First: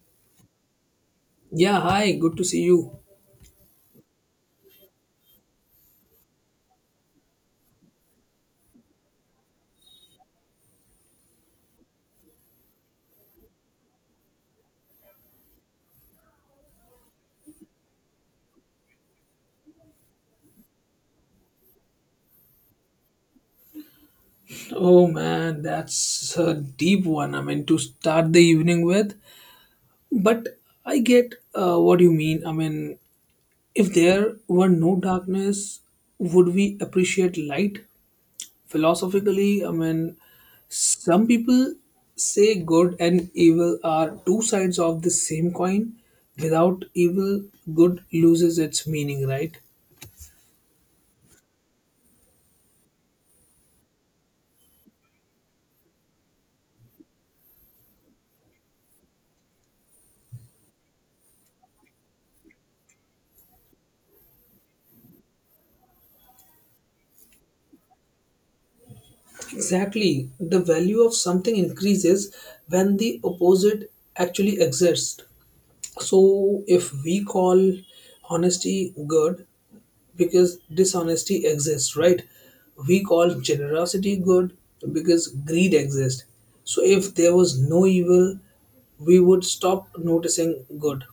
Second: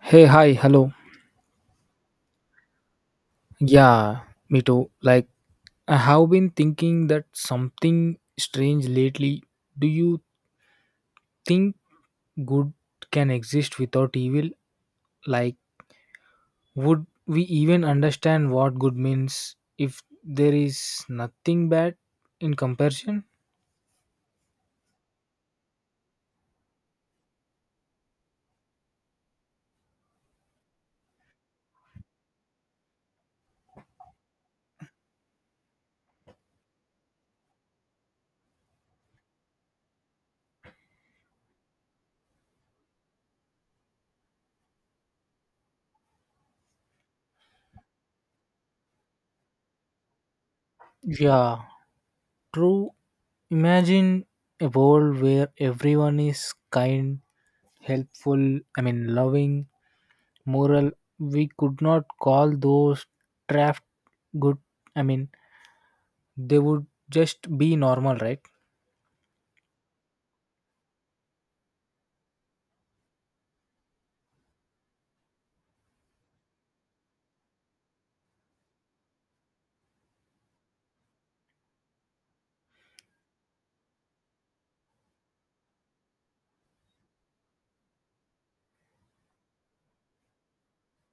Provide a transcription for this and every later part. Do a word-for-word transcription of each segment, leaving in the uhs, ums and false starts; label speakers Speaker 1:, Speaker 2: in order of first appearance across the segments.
Speaker 1: Hey, hi, hello.
Speaker 2: Yeah, hi, good to see you.
Speaker 1: Yeah, me too. Like, I have been thinking that something strange lately. Do you think good can exist without evil? Like, would we even understand what good means if there is nothing bad in comparison?
Speaker 2: Oh man, that's a deep one. I mean, to start the evening with. But I get uh, what you mean. I mean, if there were no darkness, would we appreciate light? Philosophically, I mean, some people say good and evil are two sides of the same coin. Without evil, good loses its meaning, right?
Speaker 1: Yeah, true. Imagine a world where everyone is kind, helpful, I mean, loving, moral. We could not call those trapped good i mean they would just be normal, right?
Speaker 2: Exactly. The value of something increases when the opposite actually exists. So, if we call honesty good because dishonesty exists, right? We call generosity good because greed exists. So, if there was no evil, we would stop noticing good.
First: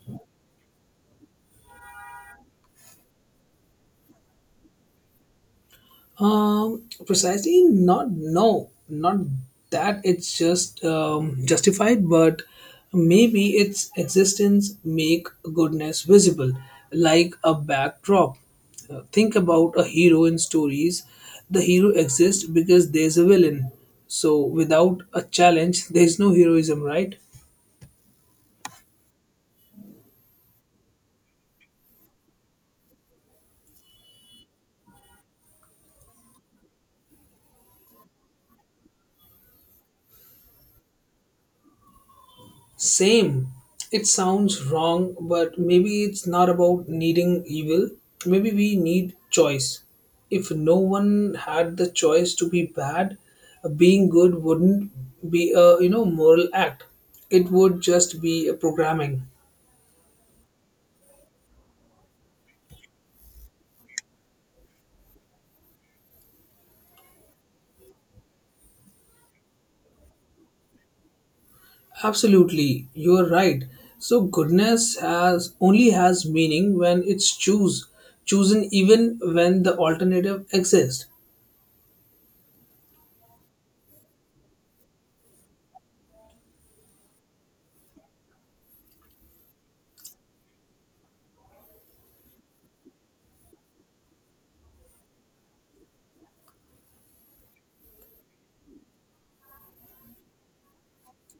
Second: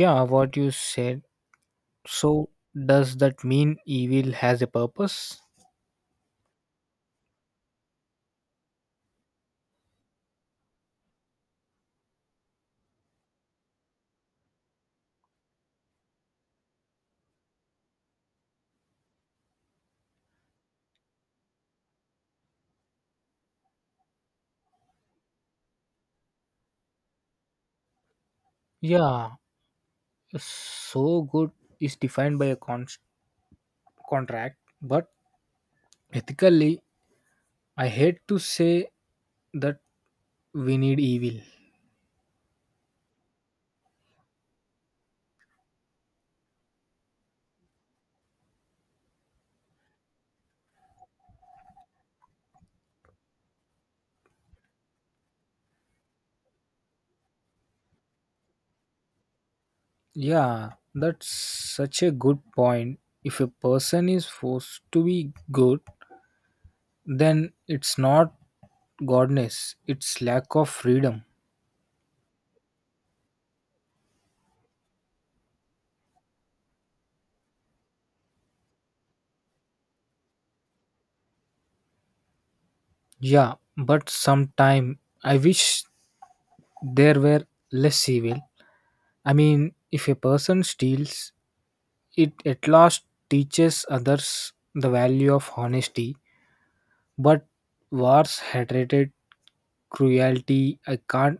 Speaker 1: Yeah, what you said. So does that mean evil has a purpose?
Speaker 2: Um, precisely, not no, not that it's just um, justified, but maybe its existence make goodness visible, like a backdrop. Uh, think about a hero in stories. The hero exists because there's a villain. So without a challenge, there's no heroism, right?
Speaker 1: Yeah, so good is defined by a con- contract, but ethically, I hate to say that we need evil.
Speaker 2: Same. It sounds wrong, but maybe it's not about needing evil. Maybe we need choice. If no one had the choice to be bad, being good wouldn't be a you know moral act. It would just be a programming.
Speaker 1: Yeah, that's such a good point. If a person is forced to be good, then it's not godness, it's lack of freedom.
Speaker 2: Absolutely, you're right. So goodness has only has meaning when it's choose chosen even when the alternative exists.
Speaker 1: Yeah, but sometime I wish there were less evil. I mean, if a person steals, it at last teaches others the value of honesty. But wars, hatred, cruelty, I can't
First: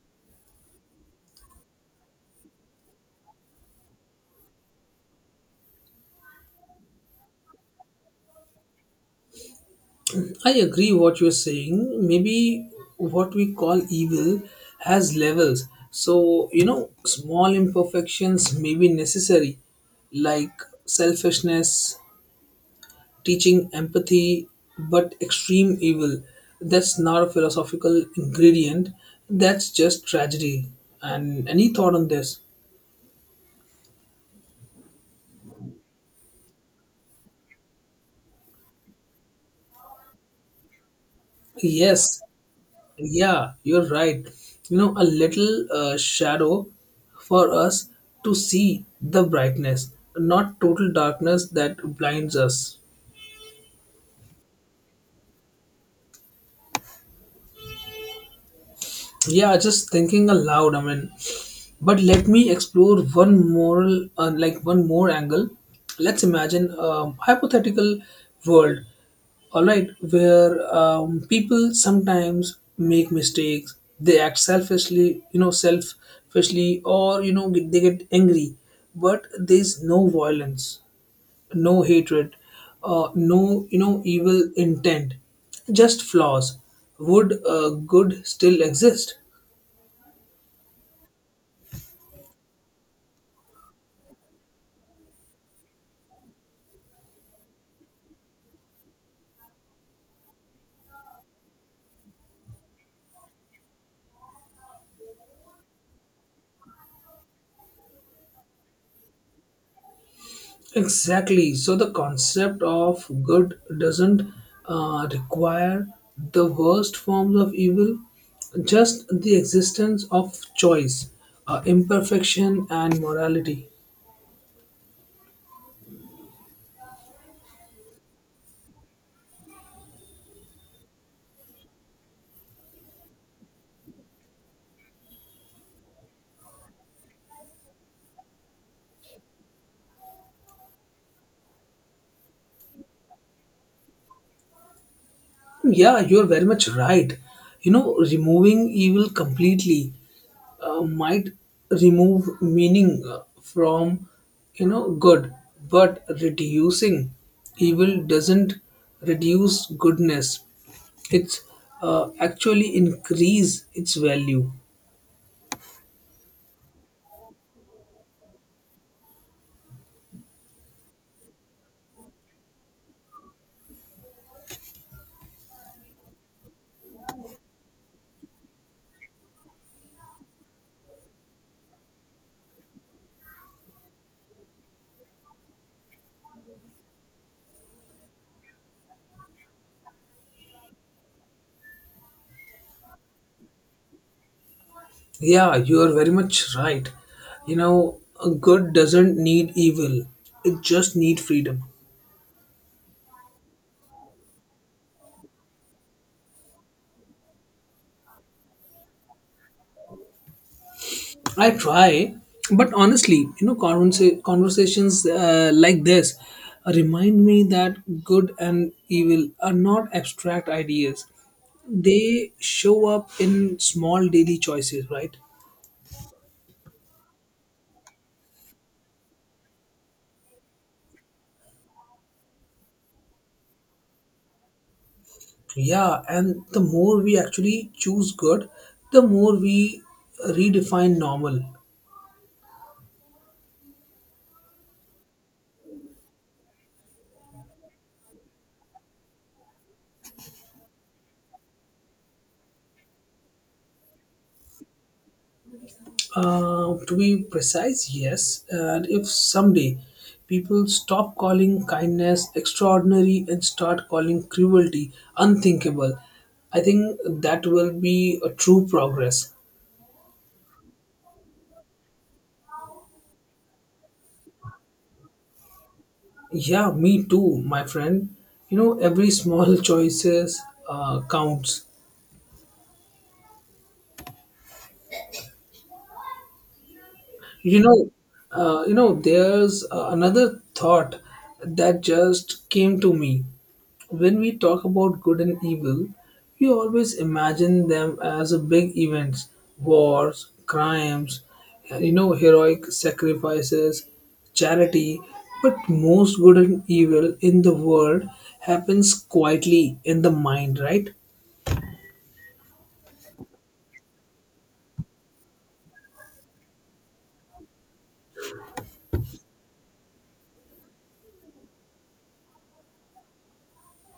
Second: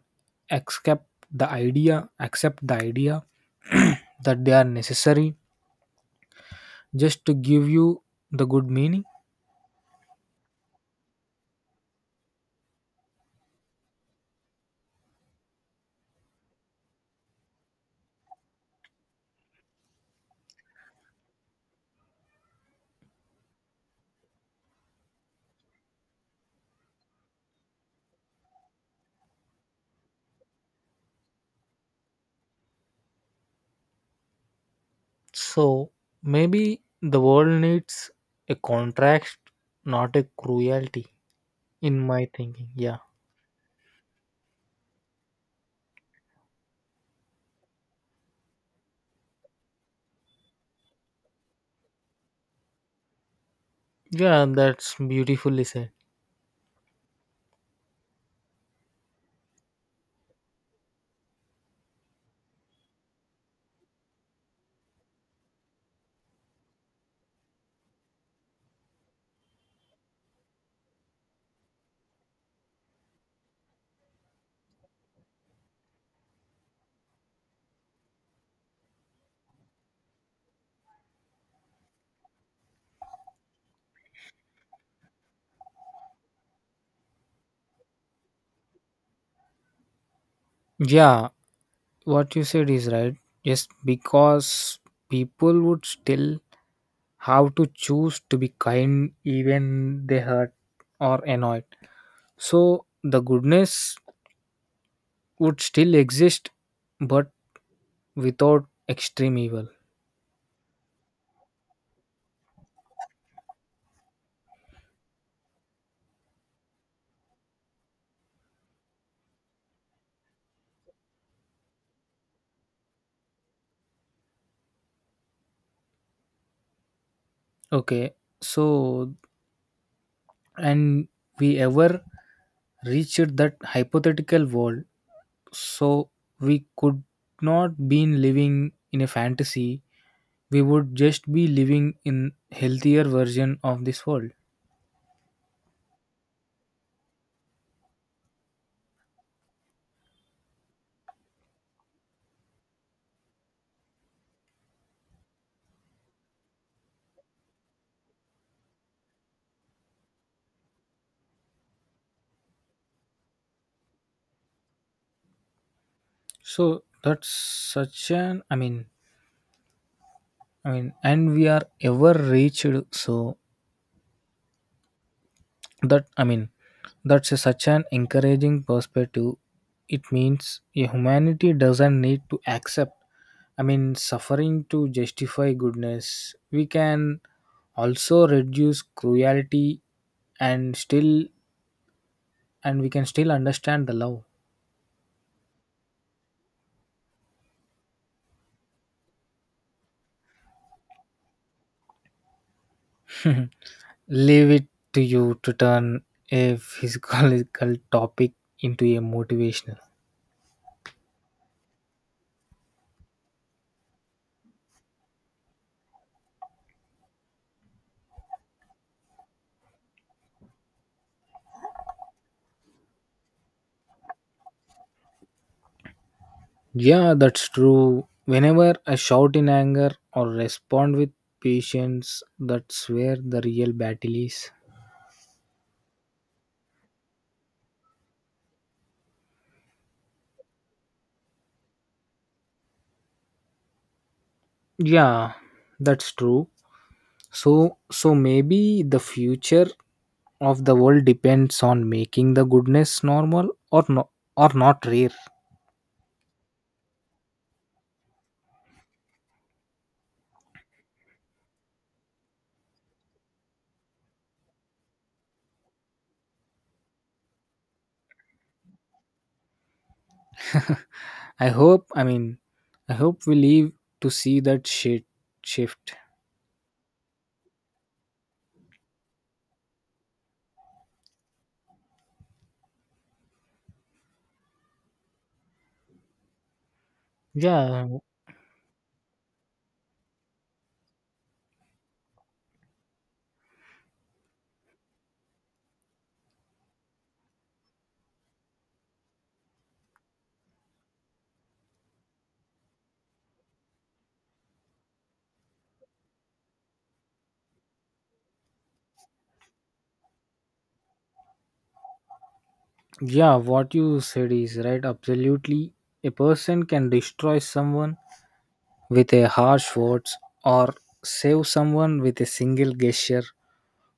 Speaker 1: accept the idea, accept the idea that they are necessary just to give you the good meaning.
Speaker 2: I agree what you're saying. Maybe what we call evil has levels. So, you know, small imperfections may be necessary, like selfishness, teaching empathy, but extreme evil, that's not a philosophical ingredient. That's just tragedy. And any thought on this?
Speaker 1: So maybe the world needs a contrast, not a cruelty. In
Speaker 2: Yes,
Speaker 1: my thinking, yeah.
Speaker 2: yeah, you're right. You know, a little uh, shadow for us to see the brightness, not total darkness that blinds us.
Speaker 1: Yeah, that's beautifully said.
Speaker 2: Yeah, just thinking aloud. I mean, but let me explore one moral, uh, like one more angle. Let's imagine a hypothetical world, all right, where um, people sometimes make mistakes. They act selfishly, you know, selfishly, or you know, get- they get angry. But there's no violence, no hatred, uh, no, you know, evil intent, just flaws. Would uh, good still exist?
Speaker 1: Yeah, what you said is right. Just because people would still have to choose to be kind even they hurt or annoyed. So the goodness would still exist but without extreme evil.
Speaker 2: Exactly. So the concept of good doesn't uh, require the worst forms of evil, just the existence of choice, uh, imperfection, and morality.
Speaker 1: Okay. So and we ever reached that hypothetical world. So we could not been living in a fantasy, we would just be living in healthier version of this world.
Speaker 2: Yeah, you're very much right. You know, removing evil completely uh, might remove meaning uh, from you know good but reducing evil doesn't reduce goodness it's uh, actually increase its value.
Speaker 1: So that's such an i mean i mean and we are ever reached so that i mean that's a, such an encouraging perspective. It means a humanity doesn't need to accept, i mean suffering to justify goodness we can also reduce cruelty and still and we can still understand the love.
Speaker 2: Yeah, you are very much right. You know, a good doesn't need evil, it just need freedom.
Speaker 1: Leave it to you to turn a physiological topic into a motivational.
Speaker 2: I try, but honestly, you know, conversa- conversations uh, like this remind me that good and evil are not abstract ideas. They show up in small daily choices, right?
Speaker 1: Yeah, that's true. Whenever I shout in anger or respond with patience, that's where the real battle is.
Speaker 2: Yeah, and the more we actually choose good, the more we redefine normal.
Speaker 1: Yeah, that's true. So, so maybe the future of the world depends on making the goodness normal or no, or not rare.
Speaker 2: Uh, to be precise, yes. And if someday people stop calling kindness extraordinary and start calling cruelty unthinkable, I think that will be a true progress.
Speaker 1: I hope. I mean, I hope we live to see that shit shift.
Speaker 2: Yeah, me too, my friend. You know, every small choices uh, counts. You
Speaker 1: Yeah.
Speaker 2: know uh, you know there's uh, another thought that just came to me. When we talk about good and evil, we always imagine them as a big events, wars, crimes, uh, you know, heroic sacrifices, charity, but most good and evil in the world happens quietly in the mind, right?
Speaker 1: Yeah, what you said is right. Absolutely. A person can destroy someone with a harsh words or save someone with a single gesture.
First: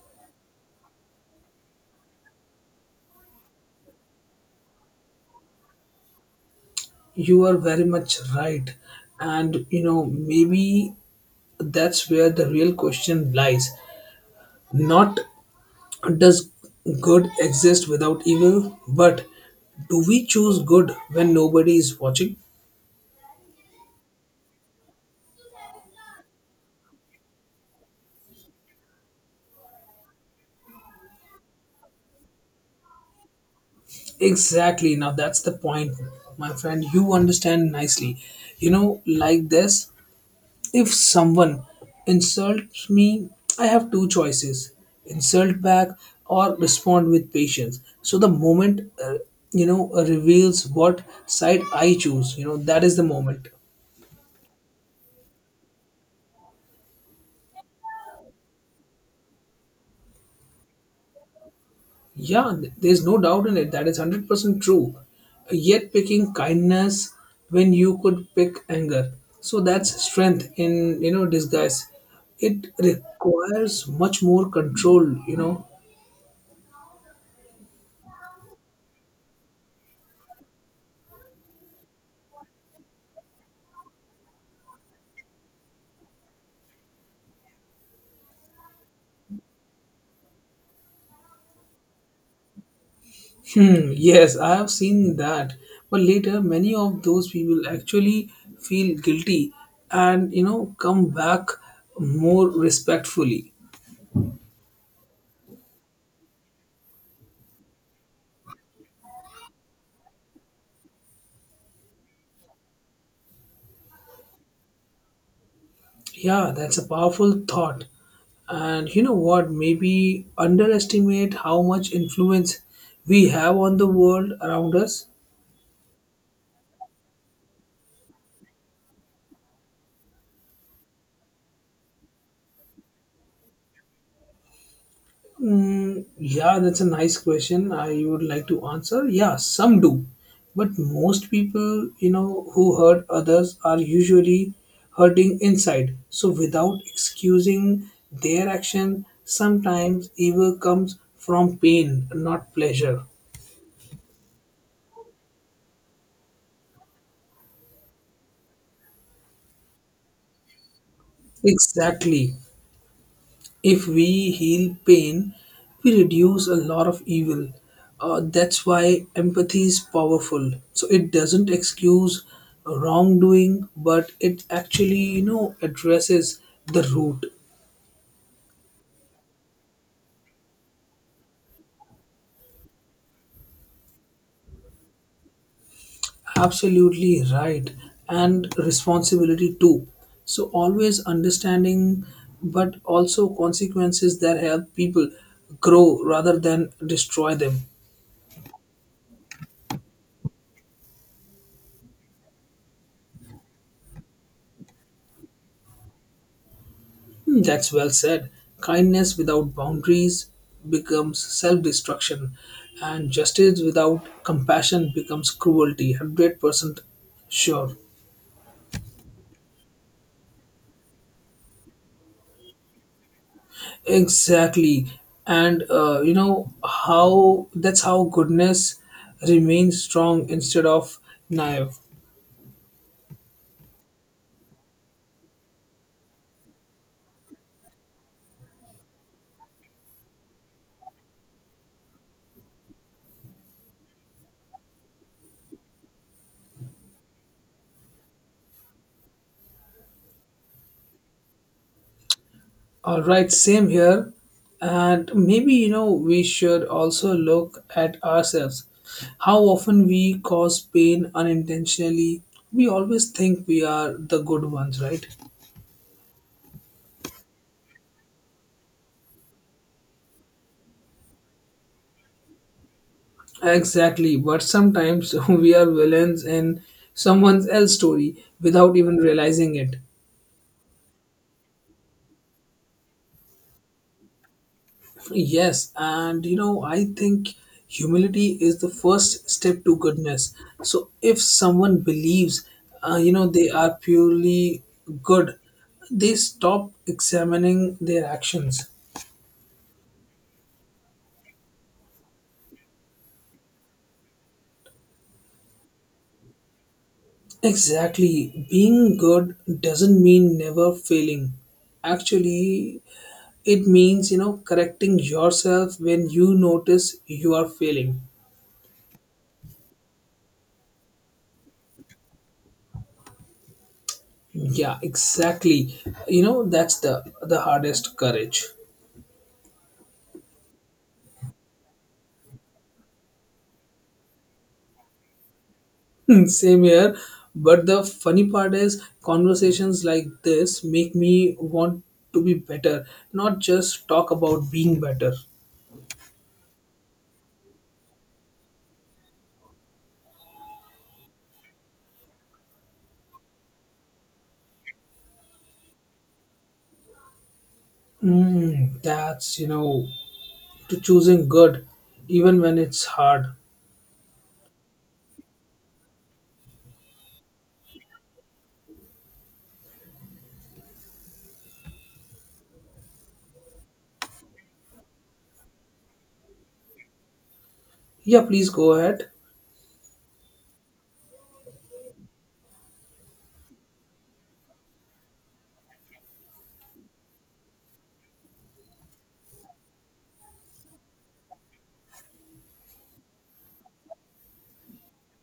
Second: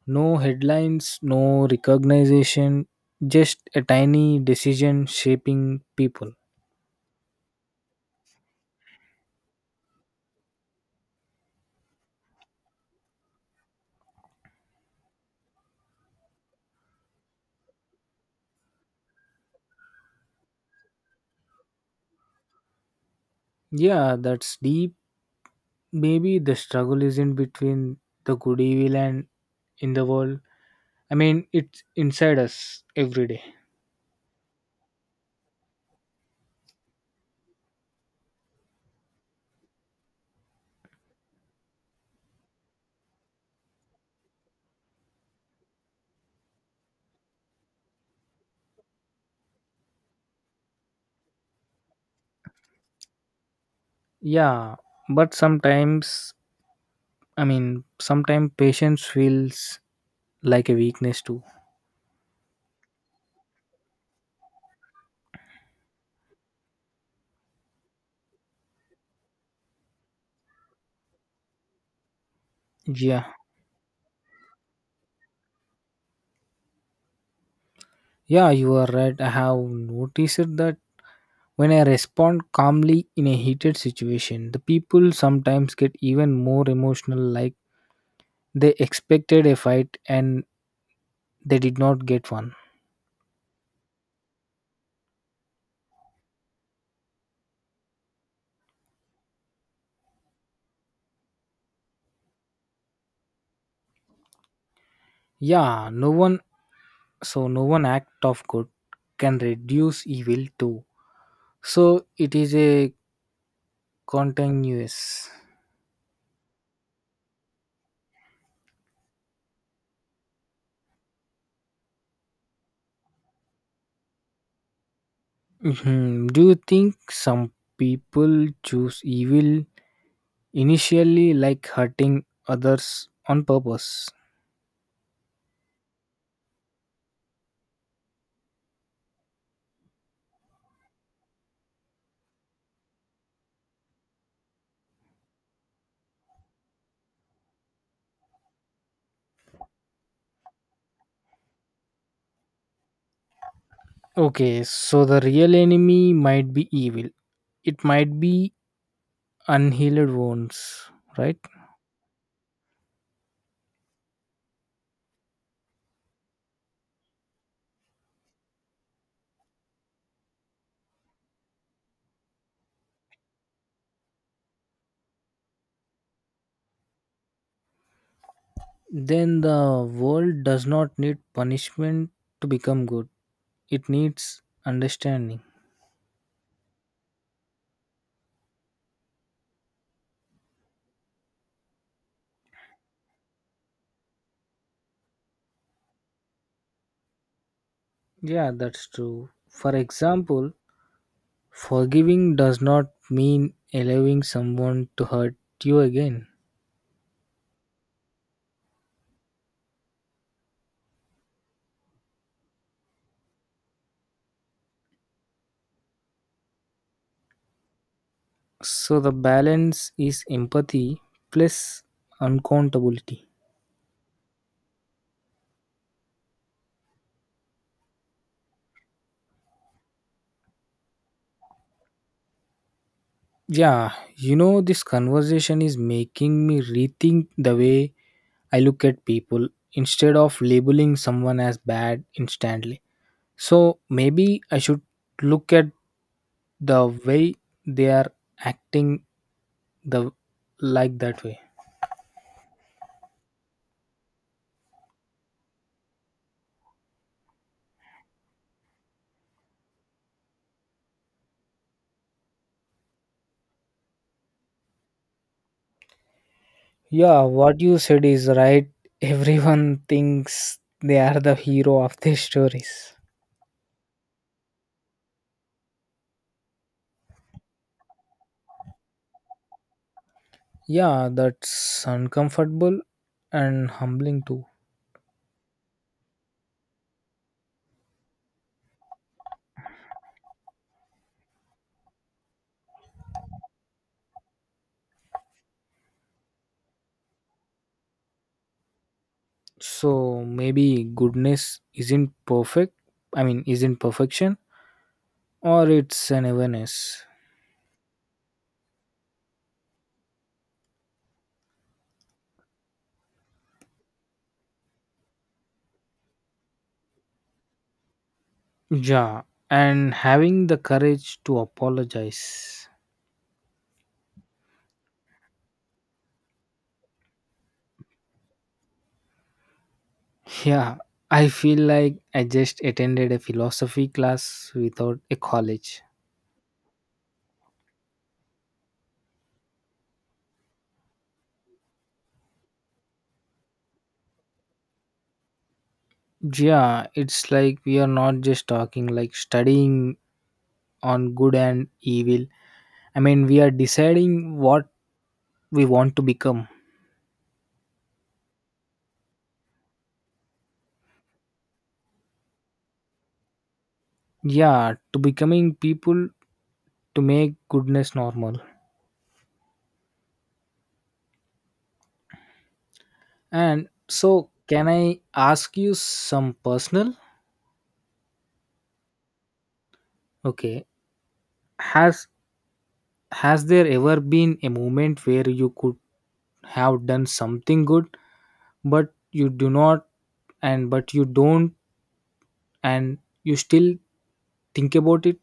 Speaker 1: No headlines, no recognition, just a tiny decision shaping people.
Speaker 2: You are very much right. And you know, maybe that's where the real question lies. Not does good exist without evil, but do we choose good when nobody is watching?
Speaker 1: Yeah, that's deep. Maybe the struggle isn't between the good evil and in the world. I mean, it's inside us every day.
Speaker 2: Exactly. Now that's the point, my friend. You understand nicely. You know, like this. If someone insults me, I have two choices, insult back or respond with patience. So the moment, uh, you know, reveals what side I choose, you know, that is the moment.
Speaker 1: Yeah, but sometimes, I mean, sometimes patience feels like a weakness too.
Speaker 2: Yeah, th- there's no doubt in it. That is one hundred percent true. Yet picking kindness when you could pick anger. So that's strength in, you know, disguise. It
Speaker 1: Yeah,
Speaker 2: requires much more control, you know.
Speaker 1: yeah, you are right. I have noticed that when I respond calmly in a heated situation, the people sometimes get even more emotional, like they expected a fight and they did not get one.
Speaker 2: Hmm, yes, I have seen that. But later, many of those people actually feel guilty and, you know, come back more respectfully.
Speaker 1: Yeah, no one, so no one act of good can reduce evil too. So it is a continuous.
Speaker 2: Yeah, that's a powerful thought. And you know what? Maybe underestimate how much influence we have on the world around us.
Speaker 1: Mhm. Do you think some people choose evil initially like hurting others on purpose?
Speaker 2: Mm, yeah, that's a nice question. I would like to answer. Yeah, some do, but most people, you know, who hurt others are usually hurting inside. So without excusing their action, sometimes evil comes from pain, not pleasure.
Speaker 1: Okay, so the real enemy might be evil. It might be unhealed wounds, right?
Speaker 2: Exactly. If we heal pain, we reduce a lot of evil. Uh, that's why empathy is powerful. So it doesn't excuse wrongdoing, but it actually, you know, addresses the root.
Speaker 1: Then the world does not need punishment to become good. It needs understanding.
Speaker 2: Absolutely right. And responsibility too. So always understanding, but also consequences that help people grow rather than destroy them.
Speaker 1: Yeah, that's true. For example, forgiving does not mean allowing someone to hurt you again.
Speaker 2: Hmm, that's well said. Kindness without boundaries becomes self destruction, and justice without compassion becomes cruelty. one hundred percent sure.
Speaker 1: So the balance is empathy plus uncountability.
Speaker 2: Exactly. And uh, you know how that's how goodness remains strong instead of naive.
Speaker 1: Yeah, you know, this conversation is making me rethink the way I look at people instead of labeling someone as bad instantly. So maybe I should look at the way they are acting the like that way.
Speaker 2: All right, same here. And maybe, you know, we should also look at ourselves. How often we cause pain unintentionally. We always think we are the good ones, right?
Speaker 1: Yeah, what you said is right. Everyone thinks they are the hero of their stories.
Speaker 2: Exactly. But sometimes we are villains in someone else's story without even realizing it.
Speaker 1: Yeah, that's uncomfortable and humbling too.
Speaker 2: Yes, and you know, I think humility is the first step to goodness. So if someone believes, uh, you know, they are purely good, they stop examining their actions.
Speaker 1: So maybe goodness isn't perfect, I mean, isn't perfection, or it's an awareness.
Speaker 2: Exactly. Being good doesn't mean never failing. Actually, it means, you know, correcting yourself when you notice you are failing.
Speaker 1: Yeah, and having the courage to apologize.
Speaker 2: Yeah, exactly. You know, that's the the hardest courage.
Speaker 1: Yeah, I feel like I just attended a philosophy class without a college.
Speaker 2: Hmm, same here. But the funny part is, conversations like this make me want to be better, not just talk about being better.
Speaker 1: Yeah, it's like we are not just talking, like studying on good and evil. I mean, we are deciding what we want to become.
Speaker 2: Mm, that's, you know, to choosing good, even when it's hard.
Speaker 1: Yeah, to becoming people to make goodness normal. And so, can I ask you some personal?
Speaker 2: Yeah, please go ahead.
Speaker 1: Okay, has has there ever been a moment where you could have done something good, but you do not, and but you don't, and you still think about it?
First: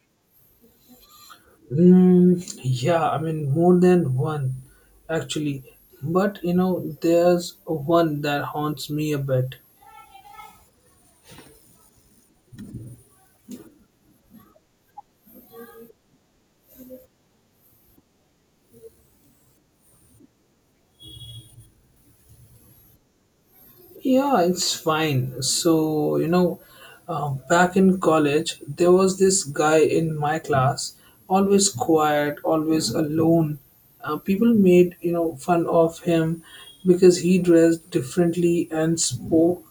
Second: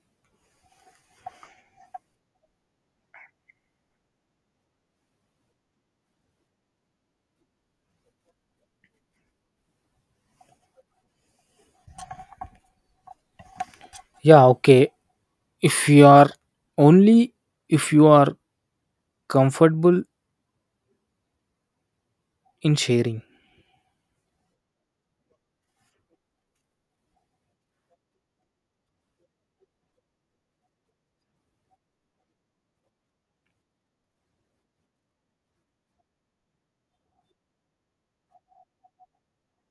Speaker 2: Mm, yeah, I mean, more than one, actually. But, you know, there's one that haunts me a bit.
Speaker 1: Yeah, okay. If you are only if you are comfortable in sharing.
Speaker 2: Yeah, it's fine. So, you know, uh, back in college, there was this guy in my class, always quiet, always alone. Uh, people made, you know, fun of him because he dressed differently and spoke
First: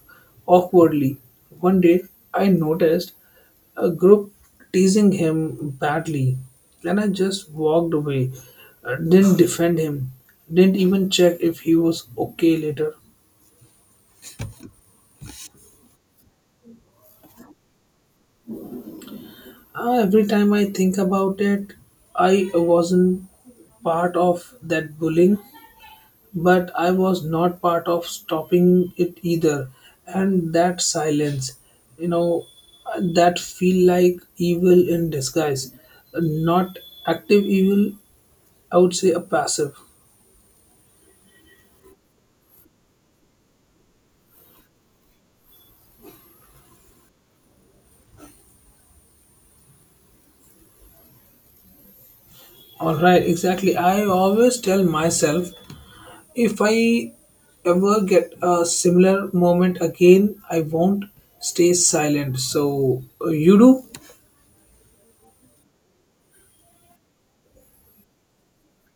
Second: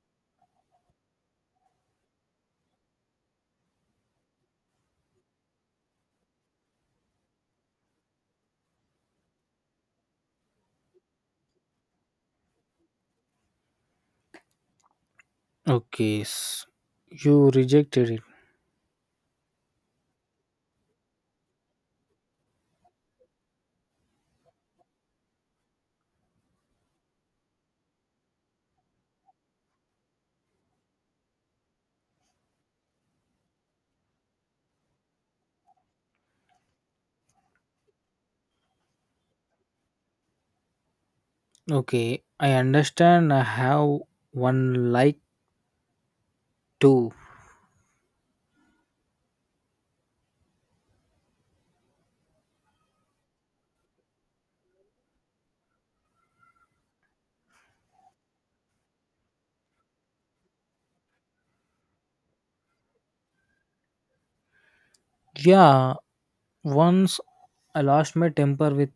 Speaker 2: awkwardly. One day, I noticed a group teasing him badly, and I just walked away. Uh, didn't defend him, didn't even check if he was okay later.
Speaker 1: Okay, s- you rejected it.
Speaker 2: Uh, every time I think about it, I wasn't part of that bullying, but I was not part of stopping it either. And that silence, you know, uh, that feel like evil in disguise. Not active evil, I would say a passive.
Speaker 1: Okay, I understand. I have one like too.
Speaker 2: All right, exactly. I always tell myself, if I ever get a similar moment again, I won't stay silent. So uh, you do?
Speaker 1: Yeah. Once I lost my temper with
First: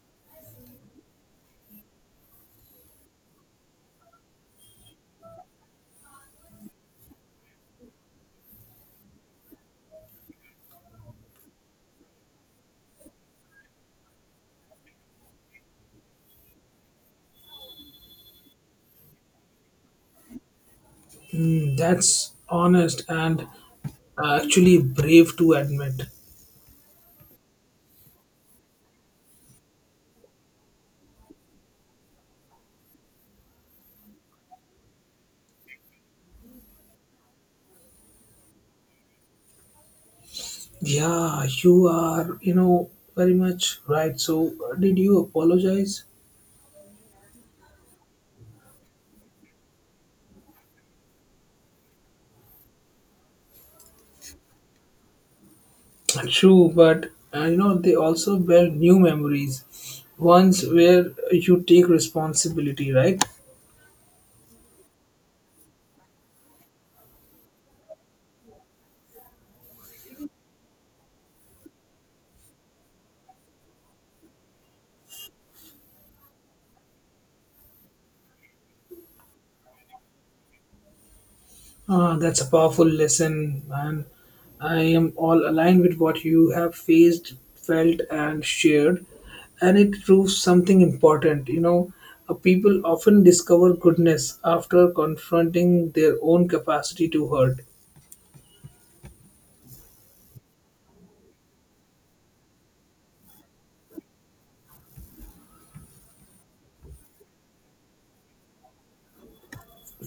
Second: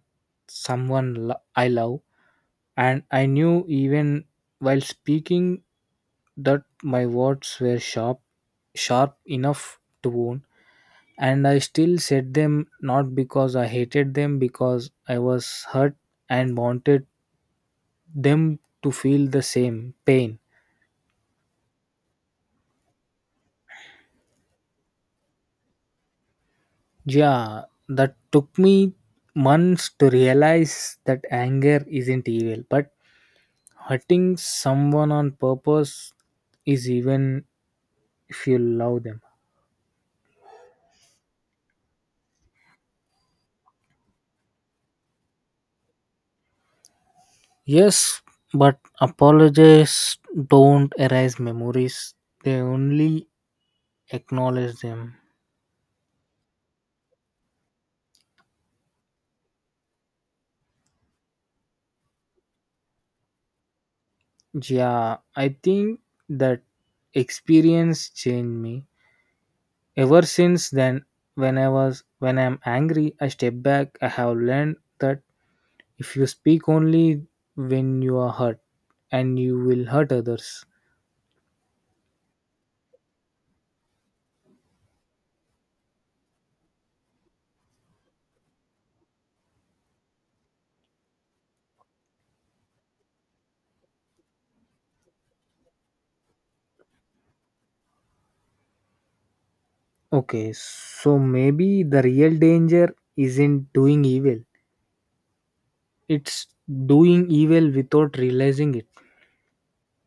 Speaker 1: someone lo- I love, and I knew even while speaking that my words were sharp, sharp enough to wound, and I still said them not because I hated them, because I was hurt and wanted them to feel the same pain.
Speaker 2: Mm, that's honest and actually brave to admit.
Speaker 1: Yeah, that took me months to realize that anger isn't evil, but hurting someone on purpose is, even if you love them.
Speaker 2: Yeah, you are, you know, very much right. So uh, did you apologize?
Speaker 1: Yes, but apologies don't erase memories, they only acknowledge them.
Speaker 2: True, but uh, you know, they also bear new memories, ones where you take responsibility, right?
Speaker 1: Yeah, I think that experience changed me. Ever since then, when I was when I'm angry, I step back. I have learned that if you speak only when you are hurt and you will hurt others.
Speaker 2: Ah, that's a powerful lesson, and I am all aligned with what you have faced, felt, and shared. And it proves something important. You know, uh, people often discover goodness after confronting their own capacity to hurt.
Speaker 1: Okay, so maybe the real danger isn't doing evil, it's doing evil without realizing it.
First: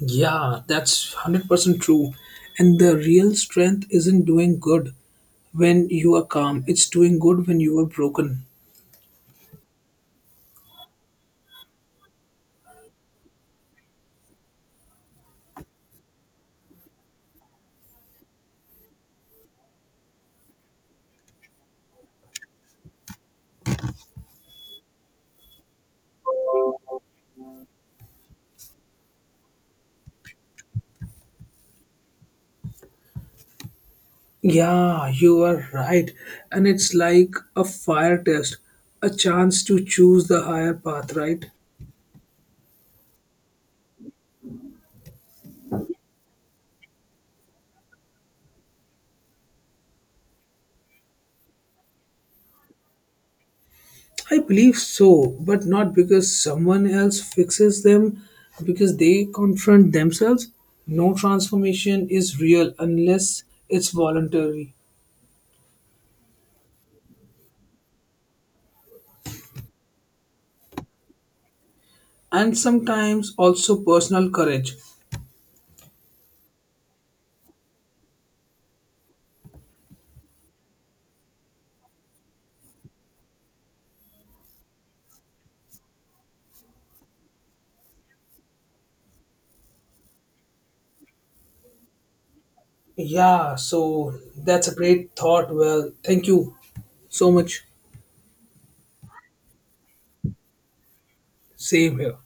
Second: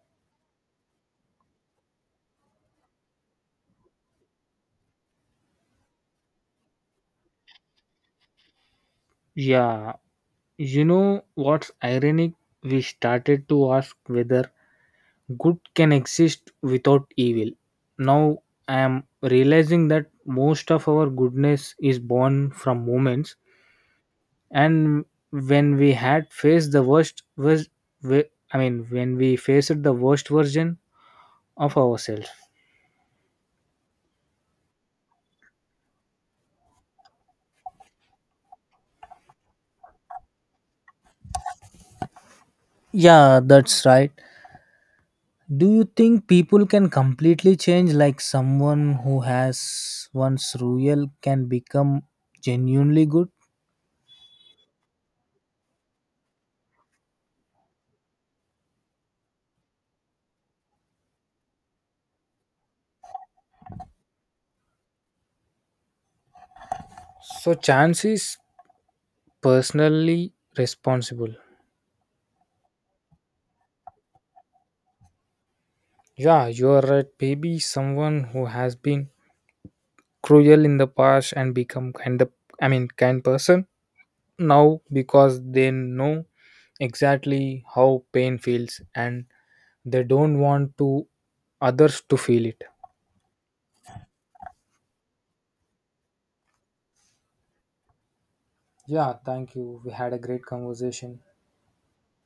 Speaker 2: Yeah, that's one hundred percent true. And the real strength isn't doing good when you are calm, it's doing good when you are broken.
Speaker 1: Yeah, you know what's ironic? We started to ask whether good can exist without evil. Now I am realizing that most of our goodness is born from moments, and when we had faced the worst, was we- I mean, when we faced the worst version of ourselves.
Speaker 2: Yeah, you are right. And it's like a fire test, a chance to choose the higher path, right?
Speaker 1: Yeah, that's right. Do you think people can completely change like someone who has once royal can become genuinely good?
Speaker 2: I believe so, but not because someone else fixes them, because they confront themselves. No transformation is real unless it's voluntary,
Speaker 1: So chance is personally responsible.
Speaker 2: and sometimes also personal courage.
Speaker 1: Yeah, you are right. Maybe someone who has been cruel in the past and become kind of I mean kind person now because they know exactly how pain feels and they don't want to others to feel it.
Speaker 2: Yeah, so that's a great thought. Well, thank you so much.
Speaker 1: Yeah, thank you. We had a great conversation.
Speaker 2: Same here.